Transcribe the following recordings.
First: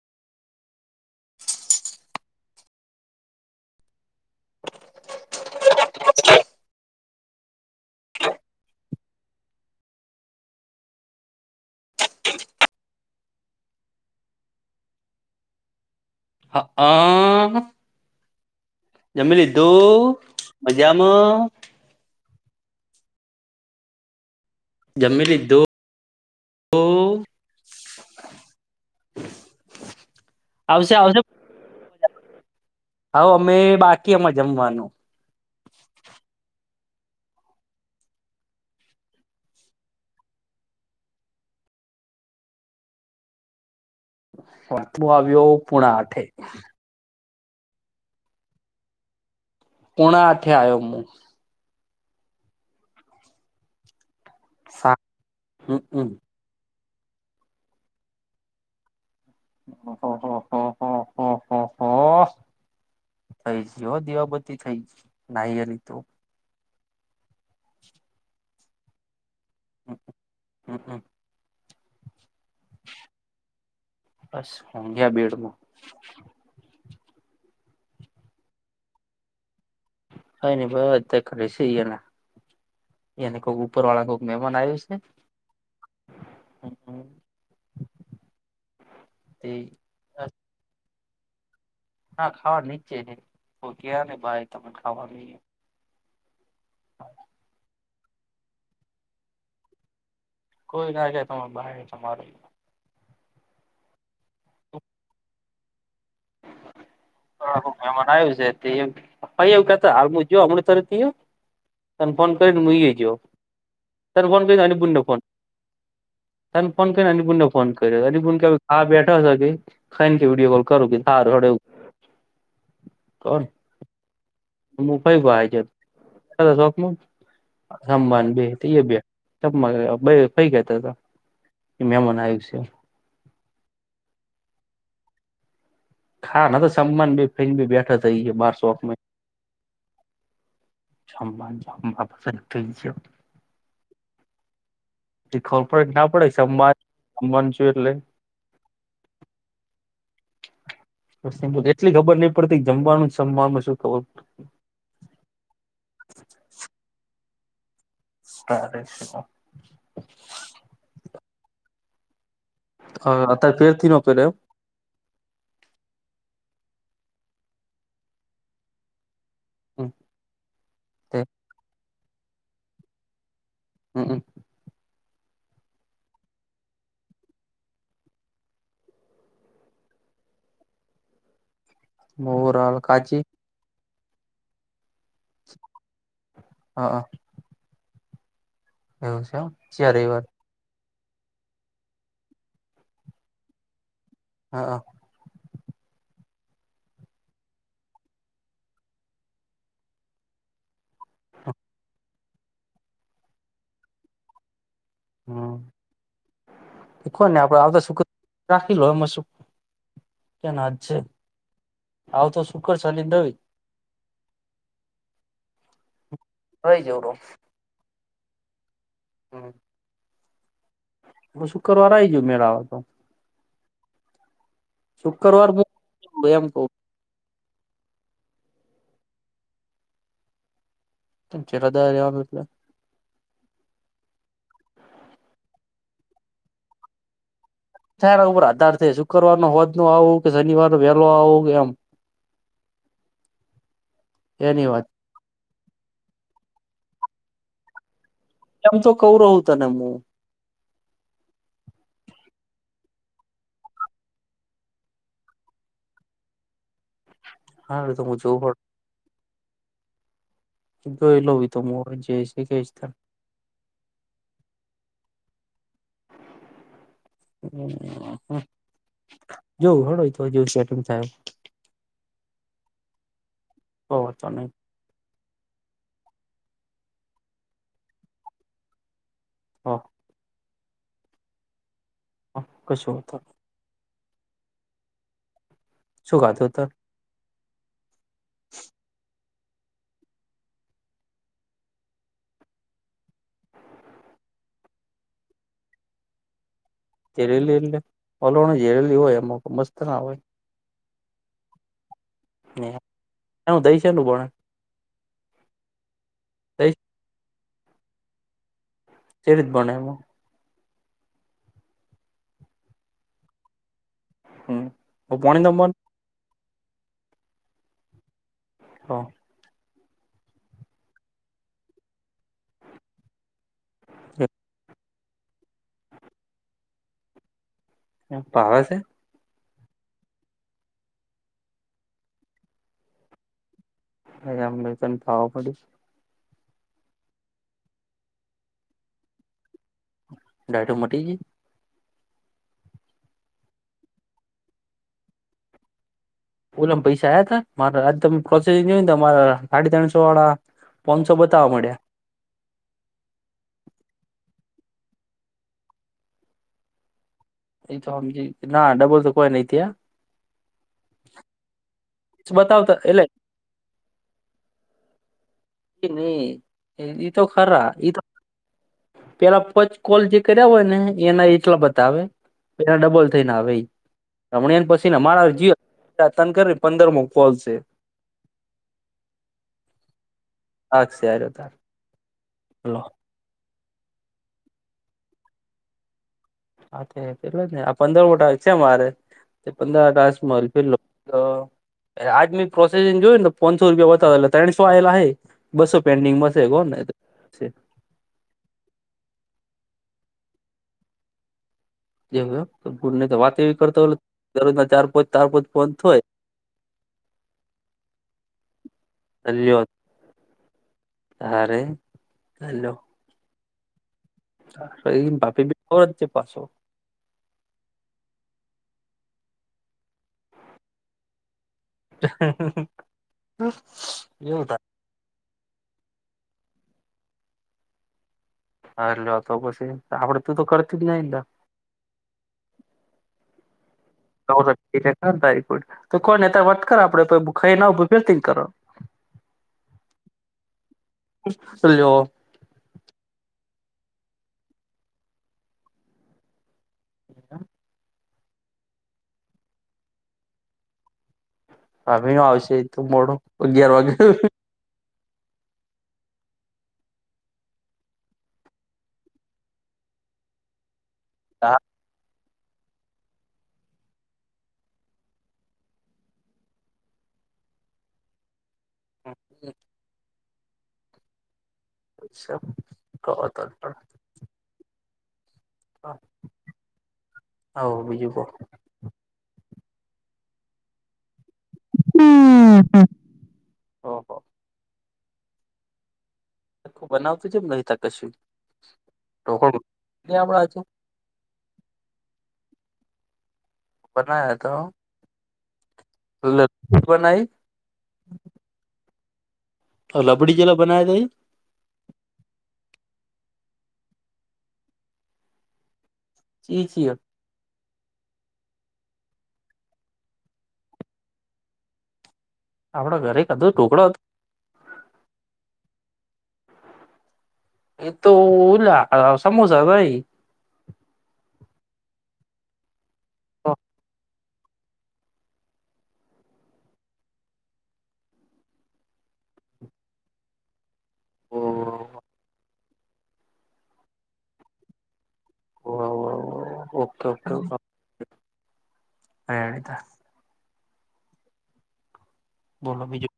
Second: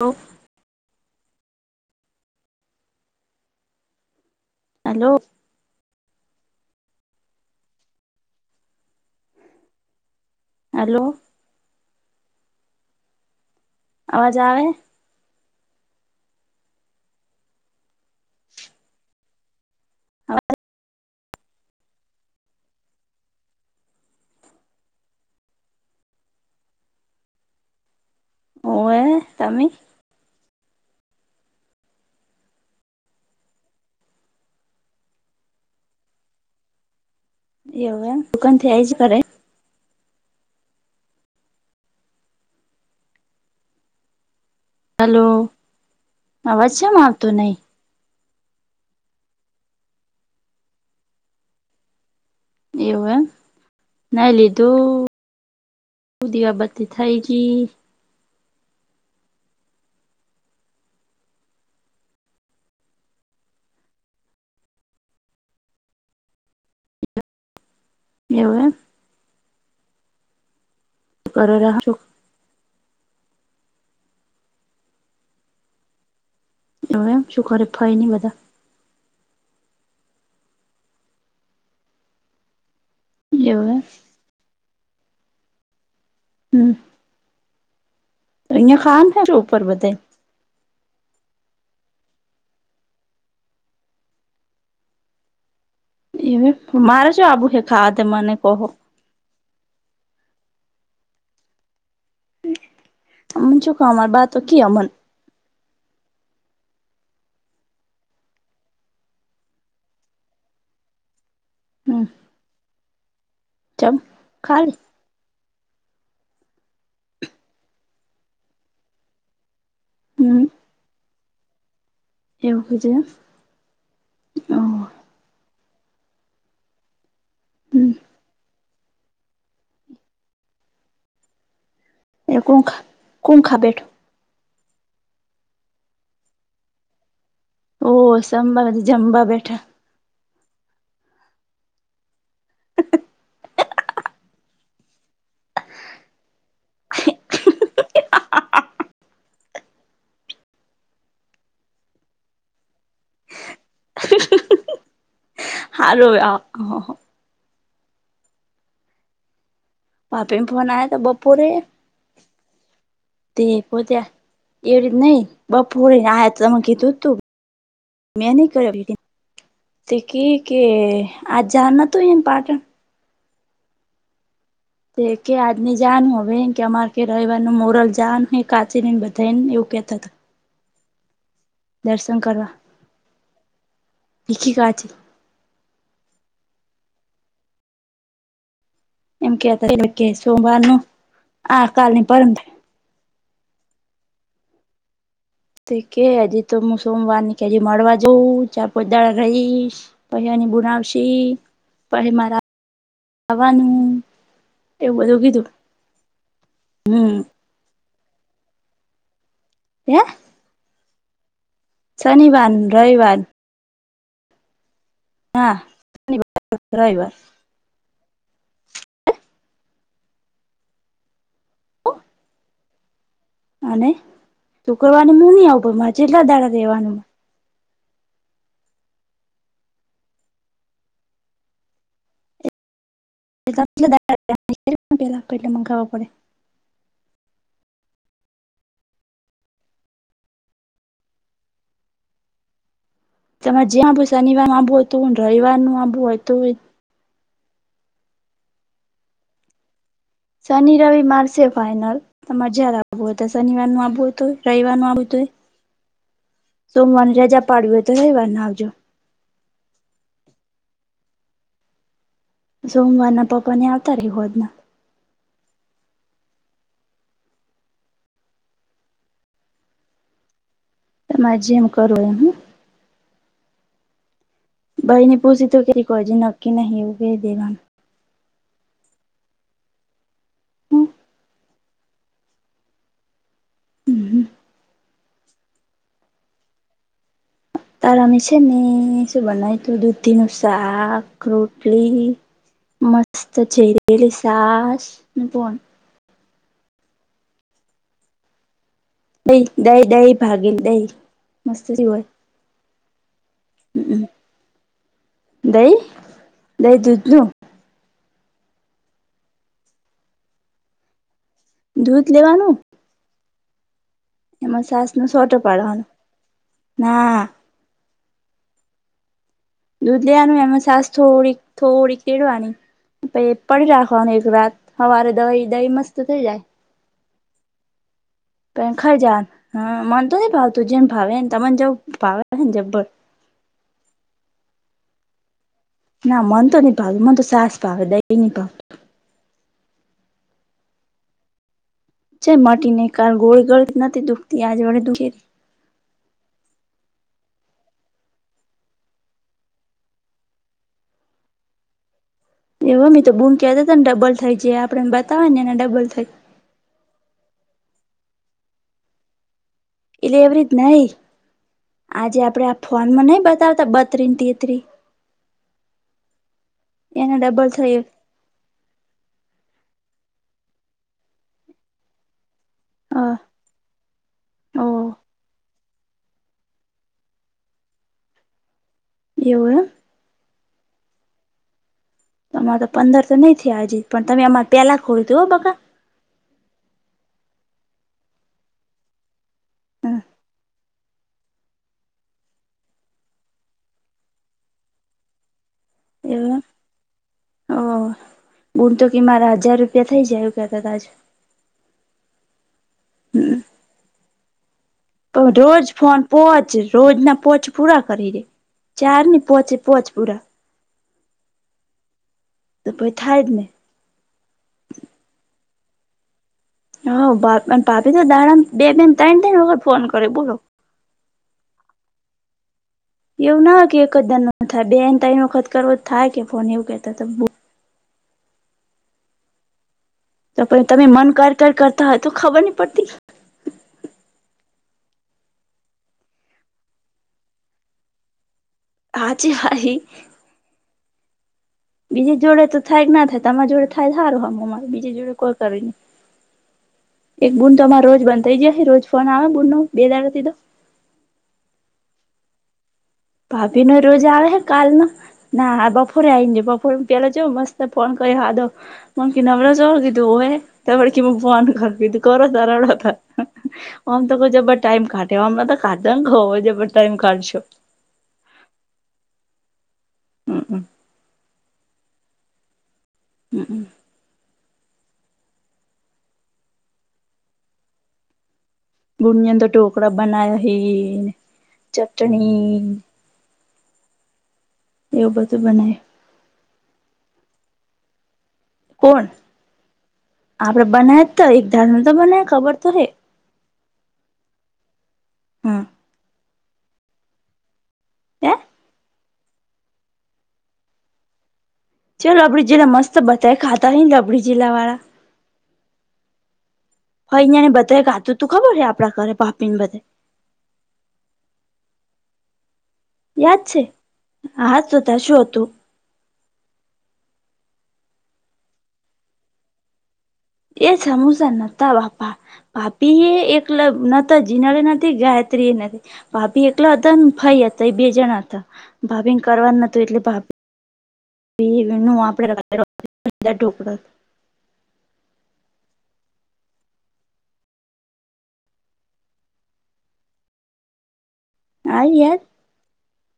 Hello hello હાલો. [inaudible] અવાજ આવે હ આ જમી લીધું મજામાં જમીલધું ઓવે તમી આવશે આવશે હ અમે બાકી અમાં જમવાનું એવું દુકાન થી આ આવી જ કરે વાું આવ્યો પુણા આઠે પછ આવતો નહી પોણા આથે આવ્યો હુ. એવું એમ ના લીધું સા હમ હમ. દીવા ત થાયકી હ હ હા હા હા હા હા થઈ ગ હો દીવા બતી થઈ નાહીની તો એવું હમ હા હા કર છ. બસ મોઘિયા બેડમાં એવ એમ શું ખરે ફય નઈ બધા હ ન ભાઈ અ કરી છે એને એને કોઈ એવું એમ ઉપર વાળા કો મહેમાન આવ્યું છે. હમ્મ તો અહીિયાયા ખાન થ છો, છે ઉપર બધ તે હા ખાવા નીચે છે, તો કં ને ભાઈ તને ખાવાનું એ મારે જો આબુ હે ખા તે મને કહો કોઈ નાાગે ત બ તમારે અમન ચુખ અમાર બા તો ક અમન અ હ મેં બનાયુ છે તે પપૈયું કેતા એવું કેતા [unintelligible] જો હમણાં તને થયું? હમ ત ફોન કરીને મ એજ હો ચમ ત ફોન કરીને અને ખાલી પ ન ફોન ત ફોન કરને અનપુણને ફોન કર્યો અનપુણ કેા બેઠા હ કે ખ કે હમ વિડીયો કોલ કરું કે સારું હડવું એવહદે ઓર. કઈ છે? પણ હમ સંભન બે બે કપ ફઈ કહેતા હતા. મહેમાન એ કોણ આવ્યું છે ખાય? કોણ ખાવા બેઠું? હા, ન્યા તો સામાન બેય ફરી બેઠો થઈ ગયો. બહાર શોપમાં. બા બેઠા. જબા જમ્બા પાસે છે. [inaudible] ખબર ના પડે, એ સમજાવું છું એટલે એટલી ખબર નહીં પડતી કે જમવાનું જમવામાં શું ખબર? હાલો, સ્ટટેસ ભાભી નો ફોન આવ્યો હતો. બપોરે તે અત્યારે ફેરથી ન પહોંચ્યા. પેરે એવી રીતે નઈ બપોરે ને આ તમે કીધું તું મેં નહીં કર્યું. તે કેય કે આજ જાવાનું નોતું એને પાટણ? હંઅ હં. તે કે આજ નહીં જવાનું હવે એમ કહે કે અમારે કે રવિવાર નું મુહૂર્ત જોવાનું કાઢી ને બધાને એવું કહેતાં હતા. દર્શન કરવા મોરાલ કાચી ભેગી જાજે. હા અ... એમ છે કેહેતા એ ચ્યા કે, રવિવાર સોમવારનું આ કાલ નહીં, ને પરમદિવસે. હં અ... તે કહે, હજી તો હું સોમવાર ની કેય હજી મળવા જઉં ચાર પાંચ દહાડા રહીશ. પછી એણી બુલાવશે પછી મારે જાવાનું. હમ... ને હું હમ કવ ને આપડે આવતા શુક્ર રાખી લો એમાં શું? હેં... અ. ક્યાં ના જ છે? આવતો શનિવાર ને શુક્ર શનિ રવિવાર. રવિ હાં અ. હોય જોવો. હંઅ. હું શુક્રવાર એ આવી ગ્યો મેળ આવે તો. અને શુક્રવારે હું નહી શુક્રવાર આવું પણ મારે ત્યાં કેટલાં એમ દહાડા કઉ રેવાનું? અને કેટલાં દહાડા રેવાનું એટલે? એટલે મંગાવવા પડે. [inaudible] તારા ઉપર આધાર છે. શુક્રવાર ના સાંજ ના આવું કે શનિવાર ના વહેલો આવું? કે એમ... તમારે જેમ આવવુ હોય શનિવાર ના એની આવું હોય વાત ને તોય અને રવિવાર નું આવવુ હોય તોય. એમ તો કહીં રહું તને હું. શનિ-રવિ મારે છે ફાઇનલ. તમારે જ્યારે આવવુ હોય. ત્યારે શનિવાર નુ આવવું હોય તોય રવિવાર નું આવું હોય. તોય... સોમવાર ની રજા પાડવી હોય. તો હારું હું રવિવાર જોઉં ના આવજો. જોઈ લવ હવે તો હું જે છે. કે સોમવારના પપ્પા ને ન્યા આવતા રયો સાંજ ના. [inaudible] જોવ હળુંય તો જોવું સેટ તમા જે એમ કરો એમ હો ચ નઈ ભાઈ ન પુસી તો કે કોઈ નક્કી નહીું ક દે હા હ કશુંતા હમ શુંખાતો હતા તારા મી છે શું ભન તોું દૂધ દનું સાક રોટલી મસ્ત ચરીલી સાસ પોડ તેેરી લલે ઓલો જે લ હોય એમાં દહી મસ્ત દહી ના હોય દહી ભાગીલ દહી મસ્ત જ હોય હું દઈ છે હમ એલું પણ દહી દહીં દહી દુંજું તદ બોણ એમાં દૂધ લેવાનું હમ એમાં સાસ નો સોટો પોણી ન બને પાડવાનું ના હા દૂધ લેવાનું એમાં સાસ થોડીક થોડીક કેળવાની પછ પડી રાખવાની એક વાત હવારે દવાહી દહી મસ્ત થઈ જાય ભાવે પે છે ખર જ હ માનતો નઈ ભાવ તું જેને ભાવે ને તને જ ભાવે ને જબ્બર હ અને તને ભાવ પડી્યું ના મન તો ન પા મને તો સાસ ભ દહી પ ડાટો મટી જ છે માટી નહ કાર ગોળ ગળ નથી દુખતી આજ વાડે દુખી ઓલામ પૈસા આવયા ત મા આજે તમે પ્રોસેસિંગ જોય ને મારા સાડી ત્રણસો વાળા પનસો બતાવવા મળ્યા એવ મે તો બૂમ કતા હતા ને ડબલ થાય છે આપેને બતાવય ને એને ડબલ થાય એ તો સમજી ના ડબલ તો કોઈ નહ ત્યાં એટલે એવી રીત નહ આજે આપડે આ બતાવતા એટલે ફોનમાં નઈ બતાવતા બતરી તેતરી ન એ એને તો ડબલ ખરા થઈ એ તો પેલા પંચ કોલ જે કર્યા હોય ને એના એટલા બધ આવે એના હ ડબલ થઈને આવે એ રમણીન ઓ પછી ને અમારા જીવ તર ને પંદર મોકવાલશે એવ હાસાર તાર તમારે તો લો પંદર તો નહી થયા હજી પણ તમે અમારે પેલા ખોલું તું હો બકાા હા પેટલો જ ને આ પંદર મોટા છે મારે તે પણંદર આકાશ મલ ફિરલો અરે આજ મેી પ્રોસેસિંગ જોયું ને પાંચસો રૂપિયાયતા હતા ત્રણસો આયેલા બસો પેન્ટિંગમાં એવું એમ છે કોણ ને બુણ તો કે મારા હજાર રૂપિયા થઇ જાય એું કેતા ત એવ ગુ ન હમ વાત એવી કરતા દરરોજના ચાર પોંચ ચાર પણ પોંચ રોજ થાય ફોન પોચ રોજ ના પોચ પૂરા કરી દે ચાર પોોંચે પોોંચપુરા હ તો પ થાડને એ બાપી જે પાછો હ ભાપી તો દાાર બે બેન તને તને વખત ફોન કરે બોલો [inaudible] એવું ના હોય કે એક જ દન એવું જ થાય બેને તેન વખત કરવો થાય કે ફોન એવું કેતો તો હાર લ્યો તો પછી આપડે તું તો પણ કરતી જ તમે નઈ મન ને કર કર કરતા હોય તો ખબર નહી પડતી [inaudible] નવરી પડે તો ટાઢી થઈને પડીને વાત કર આપડે ખાઈ ને પછી ધતીંગ કરો આજે આઈ [unintelligible] બીજી જોડે તો થાય કે ના થાય તમારિ જોડે થાય તો હારુ હવ હારુ બીજે જોડે કોઈ કરવી નહીં એક બૂન તો અમારે રોજ બંધાઈ જયા હે રોજ ફોન આવે બૂન નો બે દાડે હવે હું આવશે તું ઉપાડો ભાભી નો રોજ આવે કાલ ન, ના બપોરે આવીનેજ બપોરે પેલા જો મસ્ત ફોન કરી હ દો મમકી નવરા ચ કીધું હો એ તળકી ફોન કરીધું કરો તારડો હતા આમ તો કોઈ જબર ટાઈમ કાઢે, અમને તો કાઢ ને ખ જબર ટાઈમ કાઢશો હમ્મ હમ અચ્છા કહો તો હ હવ બીજું કો ગુંડન તો ઢોકળા બનાયા હ ચટણી કો ઓહો એવું બધું બનાયુ બનાવતી છે નહિતા કશું કોણ ઢોકળું આપડા આપડે બનાય તો એક ધારમ તો બનાય ખબર તો હે બના તો હા એટલે એ પણ નાહી? હે? લબડી જેલા બનાયા તા ઈ? ચલો આપડે જીલ્લા મસ્ત બધાયે ખાતાં આઈએ ન રબડી જિલ્લાવાળા. ચી ચીયો હ અહિયા ને બધાંએ કાતું તું ખબર છે આપણા ઘરે બાફીને બધા આપડે ઘરે યાદ ખાધું છે ઢોકડા હા તો તાર શું હતું? એ તો ઉલા સમોસાભઈ. એ સમોસા નતા બાપા. બાપી એ એકલ નતા, જીનળે નથી ગાયત્રી એ નથી. ભાભી એકલાં હતાં ને ભાઈ હતાં એ બે જણા હતા ભાભીને કરવાનું નતું એટલે ભા ઈ એમનું આપડે રાતે [inaudible] ઓવ ઓવ ઓવે ઓકે ઓકે હૈ. આઈ યાદ? બોલો બીજું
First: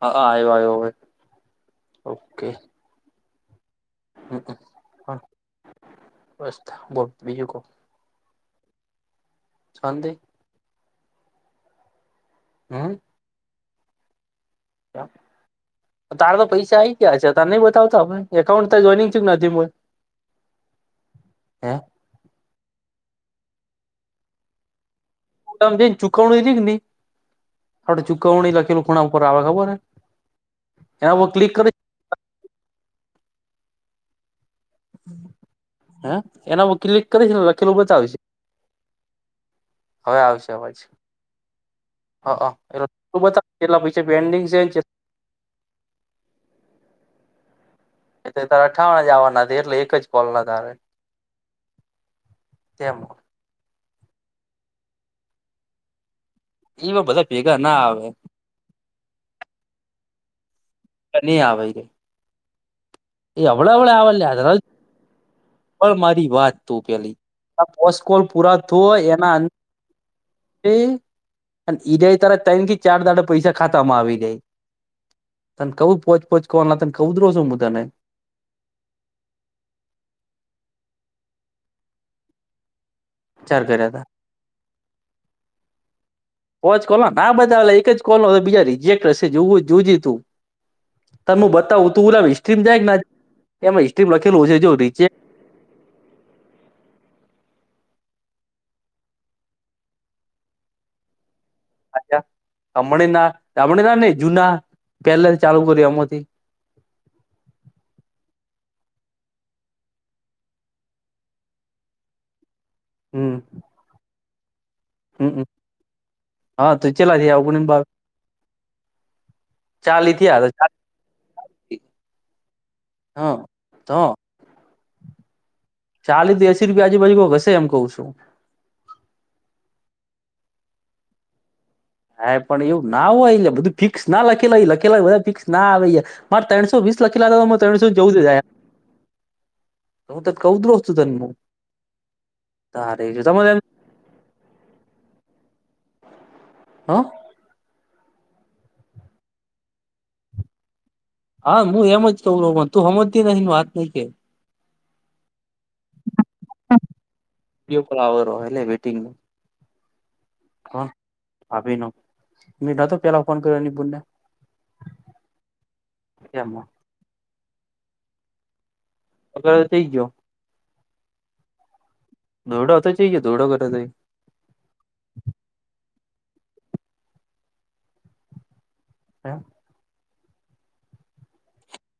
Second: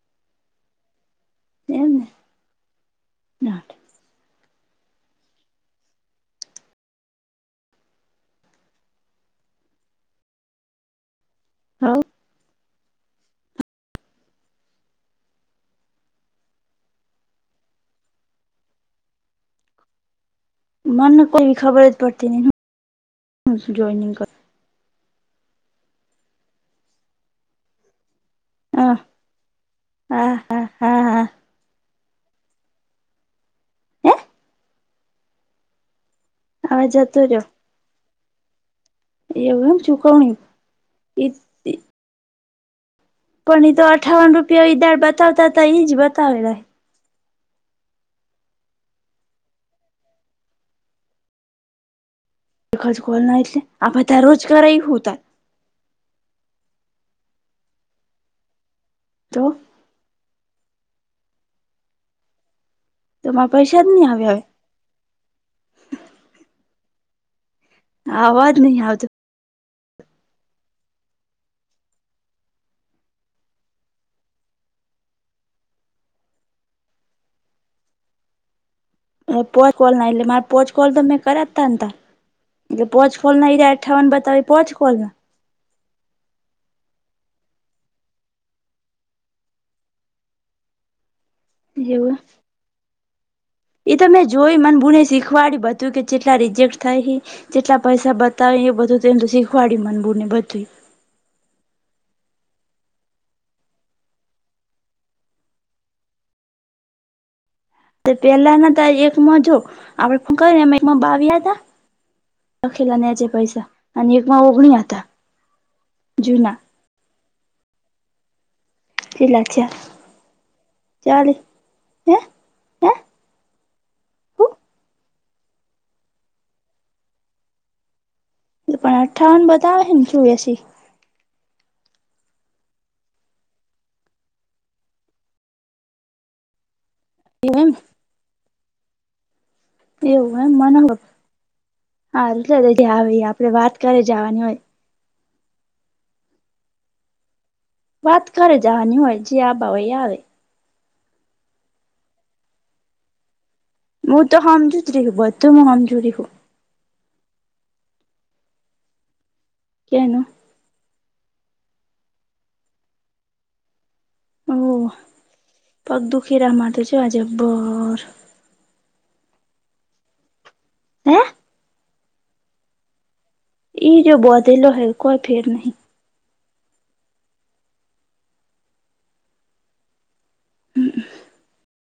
હ હ આયો આયો અવે એમને ઓકે. હમ્મ હમ્મ બસ બીજું કો. શોન્તિ? હવ. હમ્મ. એમ. તારે તો પૈસા આઈ ગયા હશે તને નઈ બતાવતા એકાઉન્ટ તો જોઈનિંગ ચેમ ન થયું હ? મને કોઈ ખબર જ પડતી નહીં શુ જોઈનિગ ક તામની ને ચુકવણી ચીન ધી આપણને ચુકવણી લખેલું હા ખૂણામ ઉપર આવે ખબર હે? હા. હા હા એનાં હા ઉપર ક્લિક કરી હે હ એના હ અવે ક્લિક જતો કરી છે ને લખેલું બચાવીશ. એવ એમ ચુકવણી ઇ ત હ હ એ કોની તો અઠ્ઠાવન રૂપયો ધાર બતાવતા હતા એઈ જ બતાવેલા એ તારે અઠાવ જ આવવાના એટલે એક જ કોલ લગા રે એક જ કોલ નાટલે આ બધા રોજ કર હુ હોતા એવા બધા ભેગા ના આવે તો ની આ આવે [unintelligible] એ તોમાં હવળ પૈસા જ હવળા નહી આવ આવ્યા લ્યા, [unintelligible] મારી વાત તું પેલી આ હવે પોસકોલ આવાજ પૂરા નહી થોય આવતો એના અંદથી અને ઈડય તારા તન થી ચાર દાડે પૈસા ખાતામાં આવી જાય. તને કવું પોચ પોચ કોન હતા કઉં તો રુ મું તને પોય કોલ ના એટલે મારે પોચ કોલ તો મેં કર્યા જ તાને તા એટલે પોચકોલ ના ચાર ઈયરા કર્યા હતા અઠાવન બતાવે ઈ પોચકોલના? પોચકોલના ના બતાવે અલા એક જ કોલ હશે બીજા રિજેક્ટ હશે જોવું હોય તો જોજે તું તને મું ના બતાવું તું એવું ઓલા હિસ્ટ્રીમ જાય કે ના એમાં એ તો હિસ્ટ્રીમાં મેં લખેલું જોઈ હશે જો મને બુને રિજેક્ટ શીખવાડી બધું કે જેટલા રિજેક્ટ થાય હે જેટલા પૈસા બતાવે એ બધું તો એમતો શીખવાડ્યું મન બૂને બધું અચ્છા અમણીના દામણીના ની જુના પેલેથી ચાલુ કર્યું એમાંથી પણ પેલા ના તો આ એકમાં જો આપડે હું કઈ એકમાં બાવી હતા. લખેલાના છેે હમ પૈસા અને એક માં ઓગણી હતા. હમ જૂના અ હા તો ચેટલા થયા ઓગની ને બાવી કેટલા થયા ચાલી થીયા તો ચાલી હે હે [inaudible] હહ તો હું ચાલીથી એસી રૂપિયા આજુબાજુ કોક હશે એમ કવું છું. પણ અઠ્ઠાવન બતાવે હે ને જુ એસી હા પણ એવું ના હોય એલા બધું ફિક્સ ના લખેલા લખેલા બધા ફિક્સ ના આવી મારે ત્રણસો વીસ લખીલા તા તો મારે એમ ત્રણસો ને ચૌદ જ આયા. હું તને એવું એમ કઉ તો મને છું તને હું હારું લે તે જે તારે આવે ઈ આપડે તમારે એમ વાત કરી જાવાની હોય. હ વાત કરે જાવાની હોય જે આબા હોય ઈ આવે હા હું એમ જ કઉં રો પણ તું હમજતી નથી વાત ની કે હું તો હમજુ જરી બધું હમજૂરી હું વિડીયો કોલ આવેરો એટલે વેઈટિંગમાં કેનું? હહ ભાભીનો મે નતો પેલા ફોન કર્યો એની બુનને ઓહ! પગ દુખીરા એમાં માર તો જો આજે બર [inaudible] થઈ ગયો હે દોરડા હોય તો ચઈએ દોડા [inaudible] ઈ રયો બોધેલો હે કોઈ ફેર નહી. [inaudible] હમ અ